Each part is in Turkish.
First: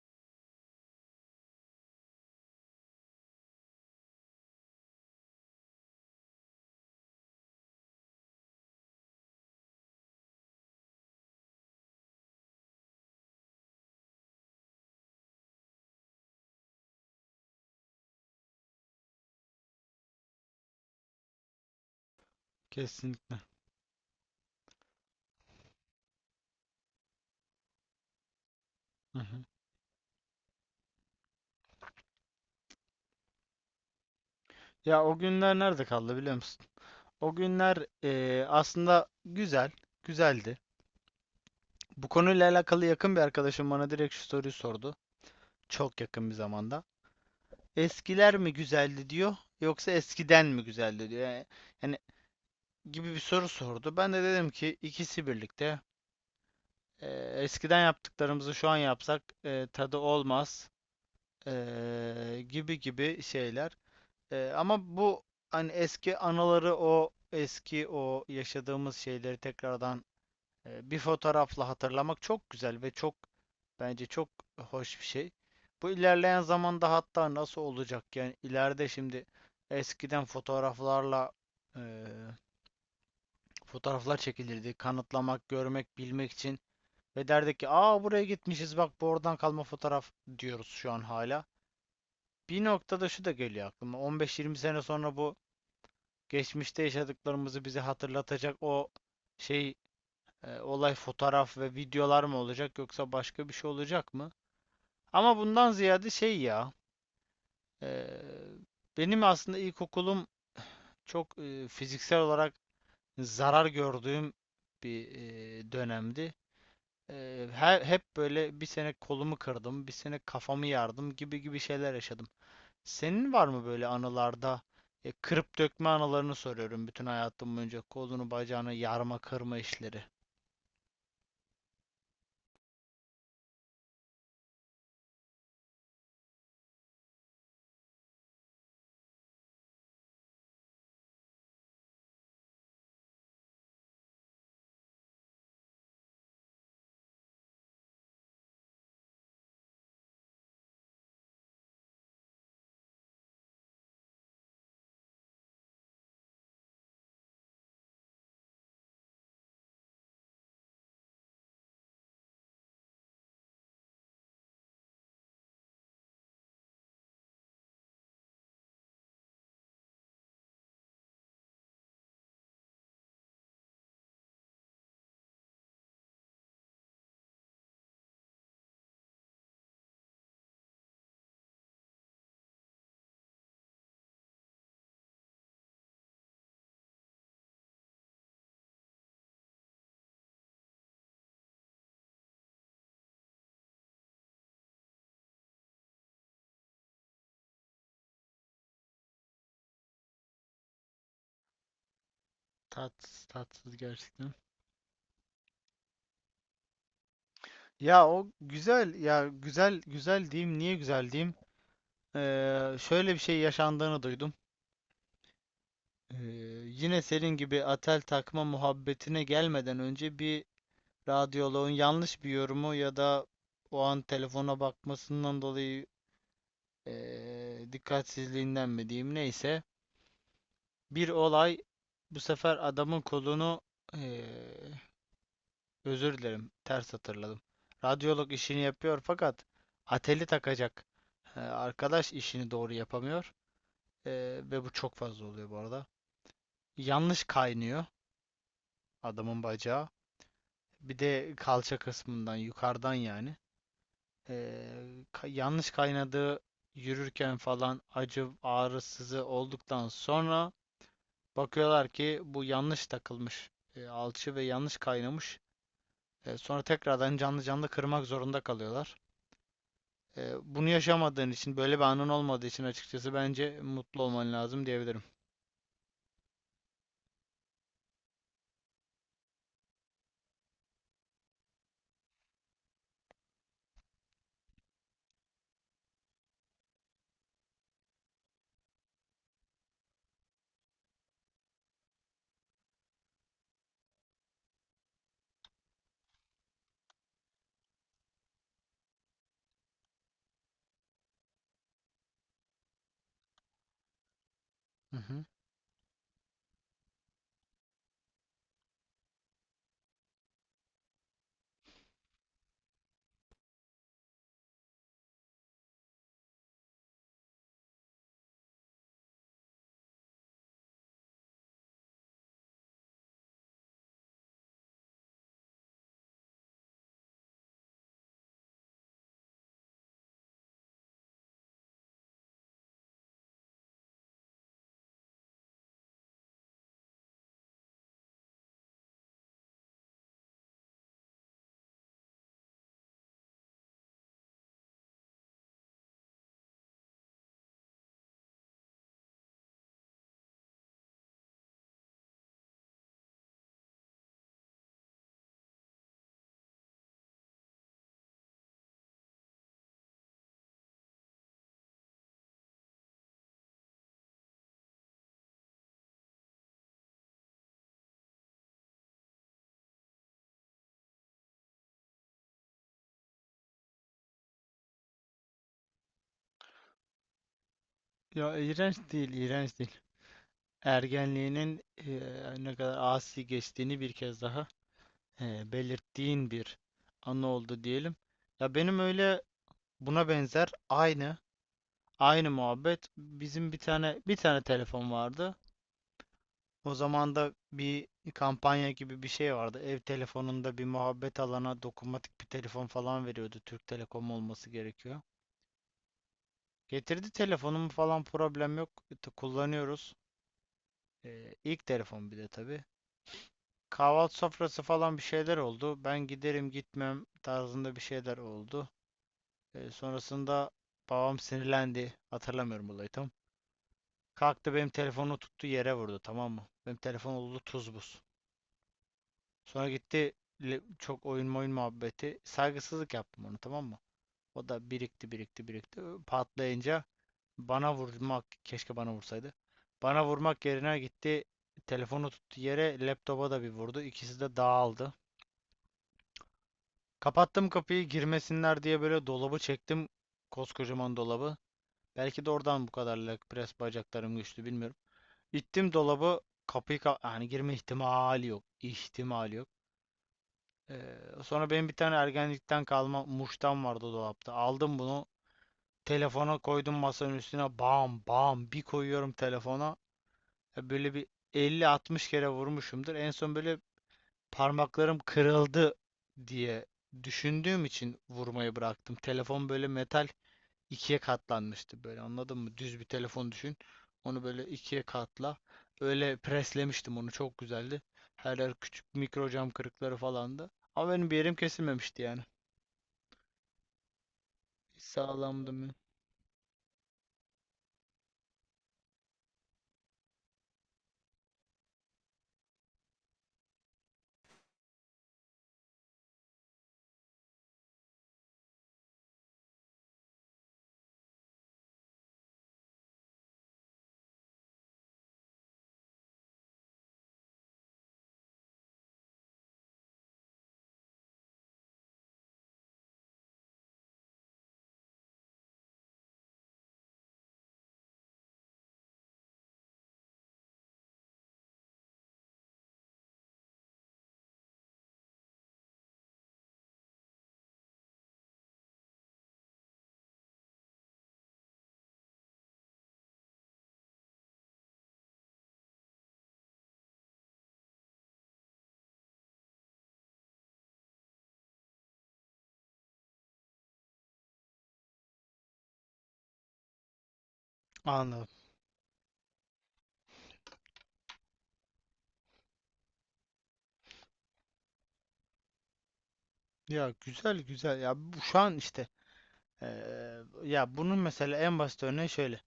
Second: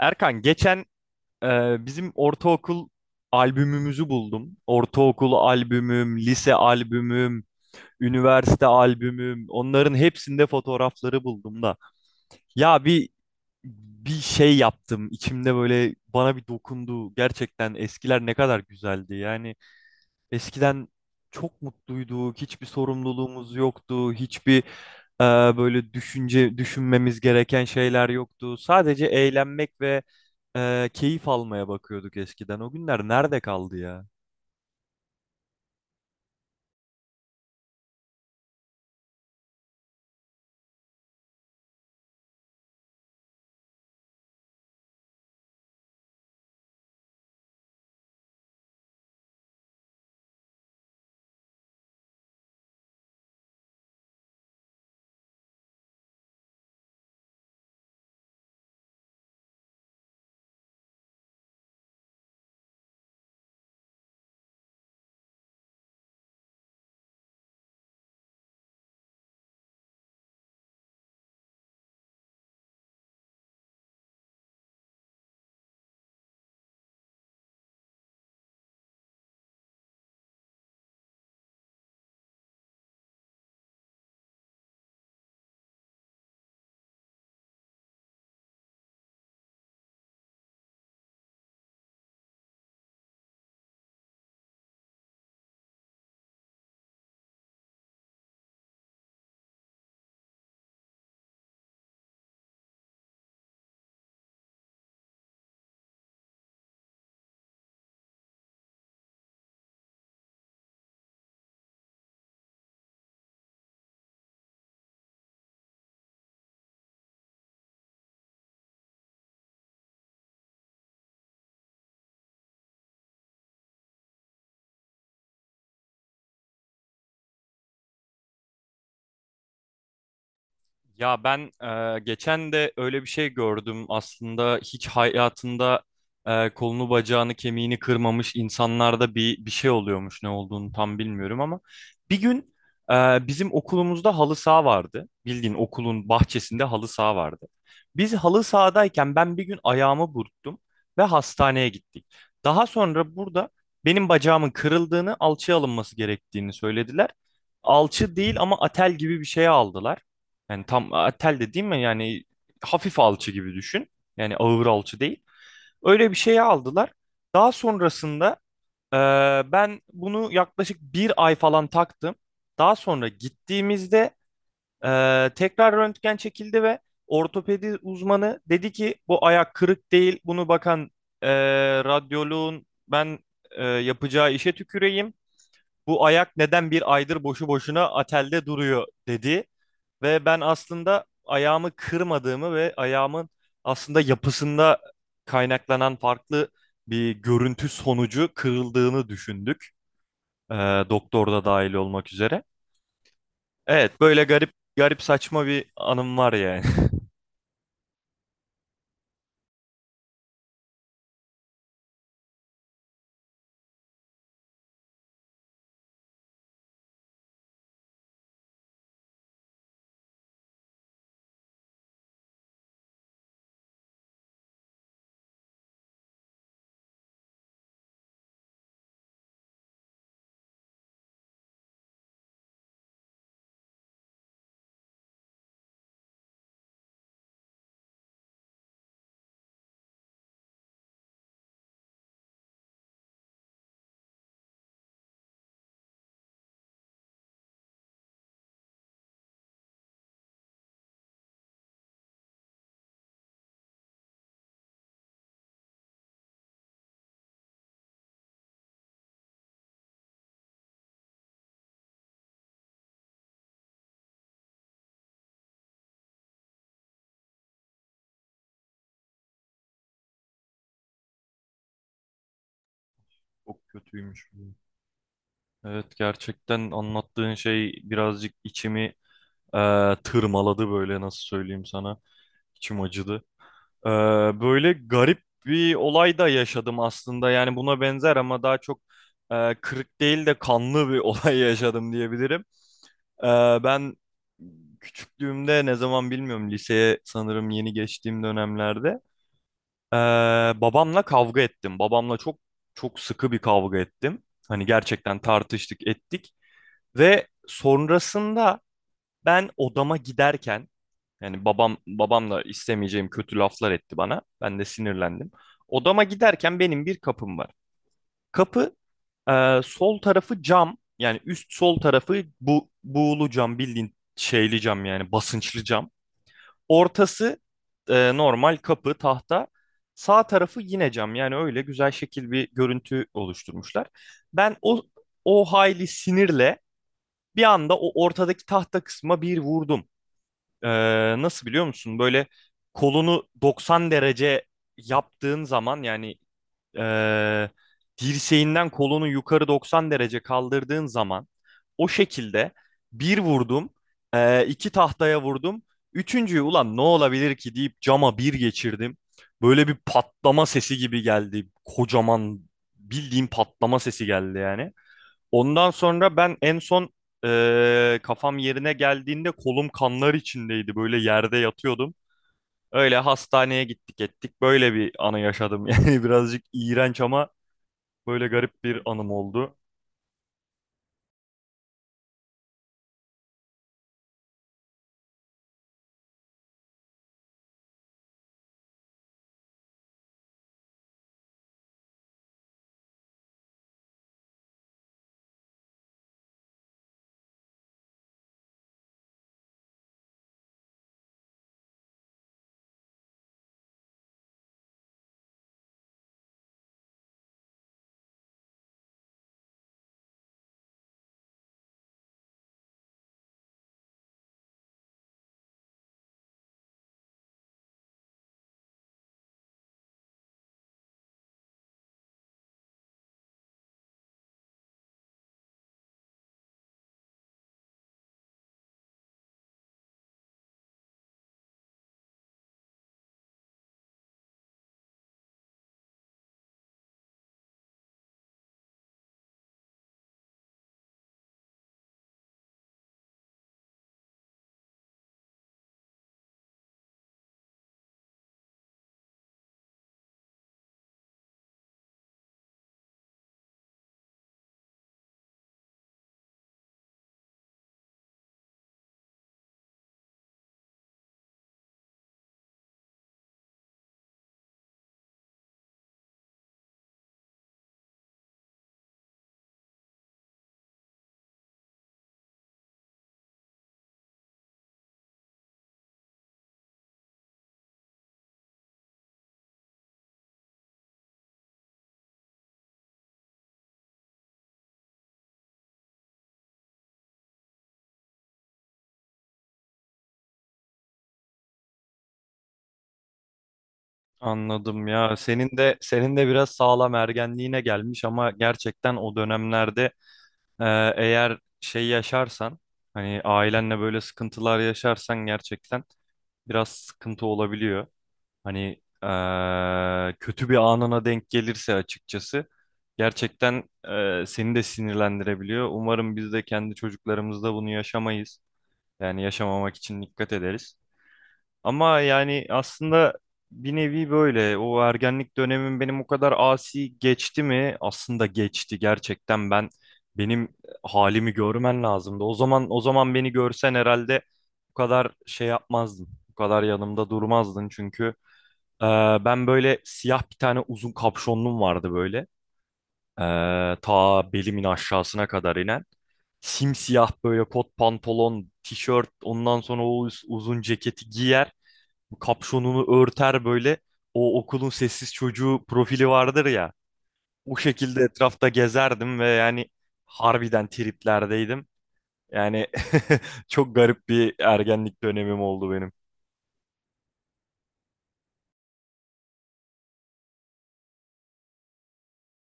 Erkan geçen bizim ortaokul albümümüzü buldum. Ortaokul albümüm, lise albümüm, üniversite albümüm. Onların hepsinde fotoğrafları buldum da. Ya bir şey yaptım. İçimde böyle bana bir dokundu. Gerçekten eskiler ne kadar güzeldi. Yani eskiden çok mutluyduk, hiçbir Kesin. sorumluluğumuz yoktu, hiçbir böyle düşünmemiz gereken şeyler yoktu. Sadece Hı hı. eğlenmek ve keyif almaya bakıyorduk eskiden. O günler nerede kaldı ya? Ya o günler nerede kaldı biliyor musun? O günler aslında güzeldi. Bu konuyla alakalı yakın bir arkadaşım bana direkt şu soruyu sordu. Çok yakın bir zamanda. Eskiler mi güzeldi diyor, yoksa eskiden mi güzeldi diyor. Yani gibi bir soru sordu. Ben de dedim ki ikisi birlikte. Eskiden yaptıklarımızı şu an yapsak tadı olmaz gibi gibi şeyler. Ama bu hani eski anıları o eski o yaşadığımız şeyleri tekrardan bir fotoğrafla hatırlamak çok güzel ve çok bence çok hoş bir şey. Bu ilerleyen zamanda hatta nasıl olacak yani ileride şimdi eskiden fotoğraflarla e, fotoğraflar çekilirdi. Kanıtlamak, görmek, bilmek için ve derdik ki aa buraya gitmişiz, bak bu oradan kalma fotoğraf diyoruz şu an hala. Bir noktada şu da geliyor aklıma. 15-20 sene sonra bu geçmişte yaşadıklarımızı bize hatırlatacak o şey, olay, fotoğraf ve videolar mı olacak yoksa başka bir şey olacak mı? Ama bundan ziyade şey ya, e, benim aslında ilkokulum çok fiziksel olarak zarar gördüğüm bir dönemdi. E, Hep böyle bir sene kolumu kırdım, bir sene kafamı yardım gibi gibi şeyler yaşadım. Senin var mı böyle anılarda, kırıp dökme anılarını soruyorum, bütün hayatım boyunca kolunu bacağını yarma kırma işleri. Ya ben geçen de öyle bir şey gördüm. Aslında hiç hayatında kolunu bacağını kemiğini kırmamış insanlarda bir şey oluyormuş. Ne olduğunu tam bilmiyorum ama bir gün bizim okulumuzda halı saha vardı. Bildiğin okulun bahçesinde halı saha vardı. Biz halı sahadayken ben bir gün ayağımı burktum ve hastaneye gittik. Daha sonra burada benim bacağımın kırıldığını, alçıya alınması gerektiğini söylediler. Alçı değil ama atel gibi bir şeye aldılar. Yani tam tel de değil mi? Yani hafif alçı gibi düşün. Yani ağır alçı değil. Öyle bir şeye aldılar. Daha sonrasında e, ben bunu yaklaşık bir ay falan taktım. Daha sonra gittiğimizde tekrar röntgen çekildi ve ortopedi uzmanı dedi ki bu ayak kırık değil. Bunu bakan e, radyoloğun ben yapacağı işe tüküreyim. Bu ayak neden bir aydır boşu boşuna atelde duruyor dedi. Ve ben aslında ayağımı kırmadığımı ve ayağımın aslında yapısında kaynaklanan farklı bir görüntü sonucu kırıldığını düşündük. Ee, Doktor da dahil olmak üzere. Tatsız tatsız Evet, böyle gerçekten. garip garip saçma bir anım var yani. Ya o güzel ya, güzel güzel diyeyim, niye güzel diyeyim. Şöyle bir şey yaşandığını duydum. Ee, Yine senin gibi atel takma muhabbetine gelmeden önce bir radyoloğun yanlış bir yorumu ya da o an telefona bakmasından dolayı dikkatsizliğinden mi diyeyim, neyse. Bir olay, bu sefer adamın kolunu eee, özür dilerim, ters hatırladım. Radyolog işini yapıyor fakat ateli takacak arkadaş işini doğru yapamıyor. Ve bu çok fazla oluyor bu arada. Yanlış kaynıyor adamın bacağı. Bir de kalça kısmından yukarıdan yani. Yanlış kaynadığı, yürürken falan acı ağrısızı olduktan sonra bakıyorlar ki bu yanlış takılmış alçı ve yanlış kaynamış. Sonra tekrardan canlı canlı kırmak zorunda kalıyorlar. Bunu yaşamadığın için, böyle bir anın olmadığı için açıkçası bence Çok mutlu kötüymüş olman bu. lazım diyebilirim. Evet, gerçekten anlattığın şey birazcık içimi tırmaladı böyle nasıl söyleyeyim sana. İçim acıdı. Ee, Böyle garip bir olay da yaşadım aslında. Yani buna benzer ama daha çok kırık değil de kanlı bir olay yaşadım diyebilirim. Ee, Ben küçüklüğümde ne zaman bilmiyorum liseye sanırım yeni geçtiğim dönemlerde ee, babamla kavga ettim. Babamla çok sıkı bir kavga ettim. Hani Hı gerçekten hı. tartıştık ettik ve sonrasında ben odama giderken yani babam da istemeyeceğim kötü laflar etti bana. Ben de sinirlendim. Odama giderken benim bir kapım var. Kapı sol tarafı cam. Yani üst sol tarafı bu buğulu cam bildiğin şeyli cam yani basınçlı cam. Ortası normal kapı tahta. Sağ tarafı yine cam. Yani öyle güzel şekil bir görüntü oluşturmuşlar. Ben o hayli sinirle bir anda o ortadaki tahta kısma bir vurdum. Ee, Nasıl biliyor musun? Böyle kolunu 90 derece yaptığın zaman yani ee, dirseğinden kolunu yukarı 90 derece kaldırdığın zaman o şekilde bir vurdum, iki tahtaya vurdum. Üçüncüyü ulan ne olabilir ki deyip cama bir geçirdim. Böyle bir patlama sesi gibi geldi. Kocaman bildiğim patlama sesi geldi yani. Ondan sonra ben en son kafam yerine geldiğinde kolum kanlar içindeydi. Böyle yerde yatıyordum. Öyle hastaneye gittik ettik. Böyle bir anı yaşadım. Yani birazcık iğrenç ama böyle Ya garip iğrenç bir anım değil, oldu. iğrenç değil. Ergenliğinin ne kadar asi geçtiğini bir kez daha belirttiğin bir anı oldu diyelim. Ya benim öyle buna benzer. Aynı muhabbet. Bizim bir tane telefon vardı. O zaman da bir kampanya gibi bir şey vardı. Ev telefonunda bir muhabbet alana dokunmatik bir telefon falan veriyordu. Türk Telekom olması gerekiyor. Getirdi telefonumu falan, problem yok. Kullanıyoruz. İlk telefon bir de tabii. Kahvaltı sofrası falan bir şeyler oldu. Ben giderim gitmem tarzında bir şeyler oldu. Sonrasında babam sinirlendi. Hatırlamıyorum olayı tam. Kalktı benim telefonu tuttu yere vurdu, tamam mı? Benim telefon oldu tuz buz. Sonra gitti çok oyun oyun muhabbeti. Saygısızlık yaptım onu, tamam mı? O da birikti. Patlayınca bana vurmak, keşke bana vursaydı. Bana vurmak yerine gitti telefonu tuttu yere, laptopa da bir vurdu. İkisi de dağıldı. Kapattım kapıyı girmesinler diye, böyle dolabı çektim. Koskocaman dolabı. Belki de oradan bu kadar leg press bacaklarım güçlü, bilmiyorum. İttim dolabı, kapıyı yani girme ihtimali yok. İhtimali yok. Sonra benim bir tane ergenlikten kalma muştan vardı dolapta. Aldım bunu. Telefona koydum masanın üstüne. Bam bam bir koyuyorum telefona. Ya, böyle bir 50-60 kere vurmuşumdur. En son böyle parmaklarım kırıldı diye düşündüğüm için vurmayı bıraktım. Telefon böyle metal ikiye katlanmıştı, böyle anladın mı? Düz bir telefon düşün. Onu böyle ikiye katla. Öyle preslemiştim onu, çok güzeldi. Her yer küçük mikro cam kırıkları falandı. Ama benim bir yerim kesilmemişti yani. Anladım ya. Sağlamdı Senin mı? de senin de biraz sağlam ergenliğine gelmiş ama gerçekten o dönemlerde eğer şey yaşarsan hani ailenle böyle sıkıntılar yaşarsan gerçekten biraz sıkıntı olabiliyor. Hani kötü bir anına denk gelirse açıkçası gerçekten seni de sinirlendirebiliyor. Umarım biz de kendi çocuklarımızda bunu yaşamayız. Yani yaşamamak için dikkat ederiz. Ama yani aslında bir nevi böyle o ergenlik dönemim benim o kadar asi geçti mi? Aslında geçti gerçekten ben benim halimi görmen lazımdı. O zaman beni görsen herhalde bu kadar şey yapmazdın. Bu kadar yanımda durmazdın çünkü ee, ben böyle siyah bir tane uzun kapşonluğum vardı böyle. Ta belimin aşağısına kadar inen. Simsiyah böyle kot pantolon, tişört, ondan sonra o uzun ceketi giyer. Kapşonunu örter böyle. O okulun sessiz çocuğu profili vardır ya. O şekilde Anladım. etrafta gezerdim ve yani harbiden triplerdeydim. Yani çok garip bir ergenlik dönemim oldu benim. Ya güzel güzel. Ya bu şu an işte ya bunun mesela en basit örneği şöyle.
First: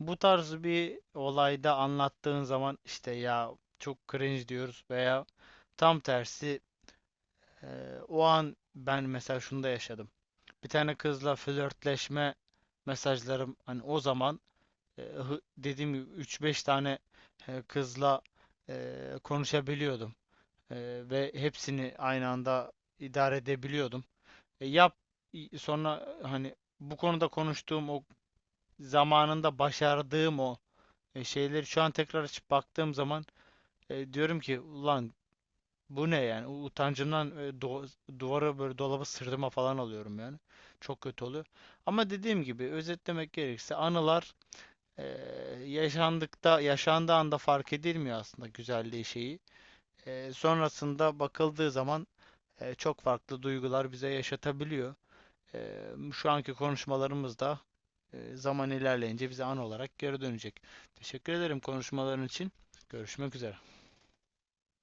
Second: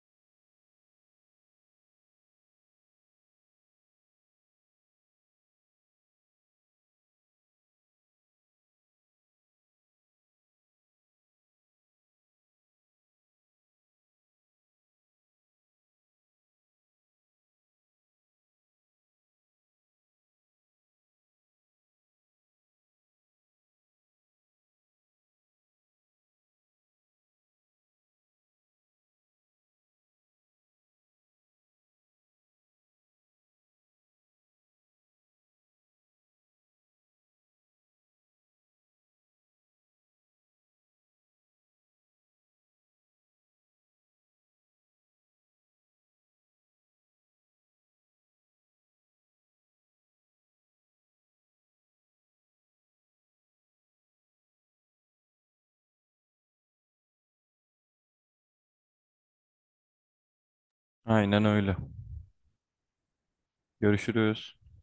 Bu tarz bir olayda anlattığın zaman işte ya çok cringe diyoruz veya tam tersi o an ben mesela şunu da yaşadım. Bir tane kızla flörtleşme mesajlarım, hani o zaman dediğim gibi 3-5 tane kızla konuşabiliyordum. Ve hepsini aynı anda idare edebiliyordum. E, yap Sonra hani bu konuda konuştuğum, o zamanında başardığım o şeyleri şu an tekrar açıp baktığım zaman diyorum ki ulan bu ne yani. Utancımdan duvara böyle, dolaba sırtıma falan alıyorum yani. Çok kötü oluyor ama dediğim gibi, özetlemek gerekirse anılar, e, yaşandıkta yaşandığı anda fark edilmiyor aslında güzelliği şeyi. Sonrasında bakıldığı zaman çok farklı duygular bize yaşatabiliyor. Şu anki konuşmalarımız da zaman ilerleyince bize an olarak geri dönecek. Teşekkür Aynen ederim öyle. konuşmaların için. Görüşmek üzere. Görüşürüz.